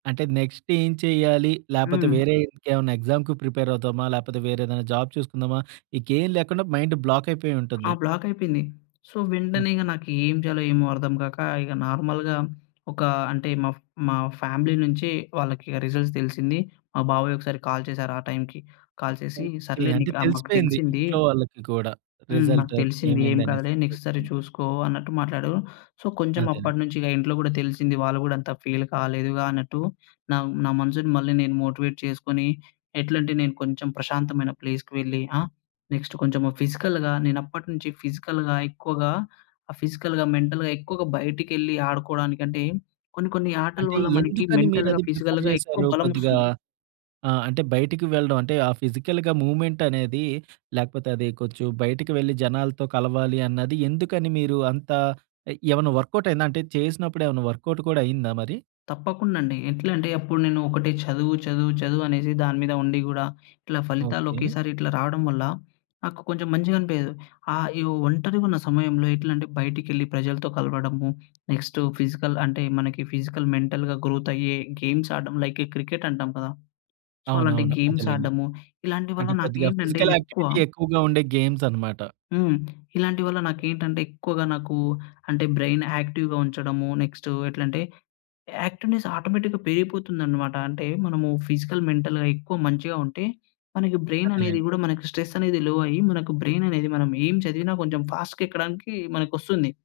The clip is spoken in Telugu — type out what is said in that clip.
అంటే నెక్స్ట్ ఏం చేయ్యాలి? లేపోతే హ్మ్. వేరే ఇంకేమన్నా ఎగ్జామ్‌కి ప్రిపేర్ అవుదామా? లేపోతే వేరే ఏదన్నా జాబ్ చూసుకుందామా? ఇంకేం లేకుండా మైండ్ బ్లాక్ ఆ! అయిపోయుంటుంది. బ్లాక‌యిపోయింది. సో, వెంటనే ఇగ ఓకే. నాకేం చేయాలో ఏమో అర్థం కాక, ఇగ నార్మల్‌గా ఒకా అంటే మా ఫ్ మా ఫ్యామిలీ నుంచి వాళ్ళకిగ రిజల్ట్స్ తెలిసింది. మా బాబాయ్ ఒకసారి కాల్ చేసారు ఆ టైమ్‌కి. కాల్ చేసి ఓకే. సర్లేండి అంటే ఇట్లా మాకు తెలిసిపోయింది తెలిసింది. ఇంట్లో వాళ్ళకి కూడా, హ్మ్. రిజల్ట్ నాకు తెలిసింది. ఏం ఏమైందనేసి. కాదులే నెక్స్ట్ ఓకే. సారి చూసుకో అన్నట్టు మాట్లాడు. సో, కొంచెం అదే. అప్పట్నుంచి ఇగ ఇంట్లో కూడా తెలిసింది. వాళ్ళు గూడా అంత ఫీల్ కాలేదుగా అన్నట్టు, నా నా మనసుని మళ్ళీ నేను మోటివేట్ చేసుకొని, ఎట్లంటే నేను కొంచెం ప్రశాంతమైన ప్లేస్‌కి వెళ్ళి. ఆ? నెక్స్ట్ కొంచెం ఫిజికల్‌గా నేనప్పటి నుంచి ఫిజికల్‌గా ఎక్కువగా ఫిజికల్‌గా, మెంటల్‌గా ఎక్కువగా బయటకెళ్ళి ఆడుకోవడానికంటే, కొన్ని కొన్ని ఆటల అంటే, వల్ల మనకి ఎందుకని మీరు మెంటల్‌గా, అది ప్రిఫర్ ఫిజికల్‌గా ఎక్కువ చేసారు? కొద్దిగా బలమోస్తుంది. ఆ! అంటే బయటకి వెళ్ళడం అంటే, ఆ ఫిజికల్‌గా మూవ్‌మెంట్ అనేది లేకపోతే, అది కొంచెం బయటికి వెళ్ళి జనాలతో కలవాలి అన్నది. ఎందుకని మీరు అంత ఎ ఏమన్నా వర్క్‌అవుట్ అయిందా? అంటే చేసినప్పుడు ఏమన్నా వర్క్‌అవుట్ కూడా అయిందా మరి? తప్పకుండ అండి. ఎట్లా అంటే, అప్పుడు నేను ఒకటే చదువు, చదువు, చదువు అనేసి దానిమీద ఉండి గూడా, ఇట్లా ఫలితాలు ఓకే. ఒకేసారి ఇట్లా రావడం వల్ల నాకు కొంచెం మంచిగా అనిపియదు. ఆహ్, ఇగ ఒంటరిగున్న సమయంలో ఎట్లంటే, బయటికెళ్ళి ప్రజలతో కలవడము. నెక్స్టు ఫిజికల్ అంటే, మనకి ఫిజికల్, మెంటల్‌గా గ్రోతయ్యే గేమ్స్ ఆడ్డం. లైక్ ఈ క్రికెట్ అంటాం కదా! సో, అలాంటి అవునవును. గేమ్స్ అదేలెండి. ఆడ్డము. ఇలాంటి వల్ల అంటే కొద్దిగా నాకేంటంటే ఫిజికల్ ఎక్కువ యాక్టివిటీ ఎక్కువగా ఉండే గేమ్స్ అనమాట. హ్మ్. ఇలాంటి వల్ల నాకేంటంటే, ఎక్కువగా నాకు అంటే బ్రైన్ యాక్టివ్‌గా ఉంచడము. నెక్స్ట్ ఎట్లంటే, యాక్టివ్‌నెస్ ఆటోమేటిక్‌గా పెరిగిపోతుందనమాట. అంటే మనము ఫిజికల్, మెంటల్‌గా ఎక్కువ మంచిగా ఉంటే, మనకి బ్రైన్ అనేది అదేలెండి. కూడా మనకి స్ట్రెస్ అనేది లో అయ్యి, మనకు బ్రైన్ అనేది మనం ఏం చదివిన కొంచెం ఫాస్ట్‌గా ఎక్కడానికి మనకొస్తుంది.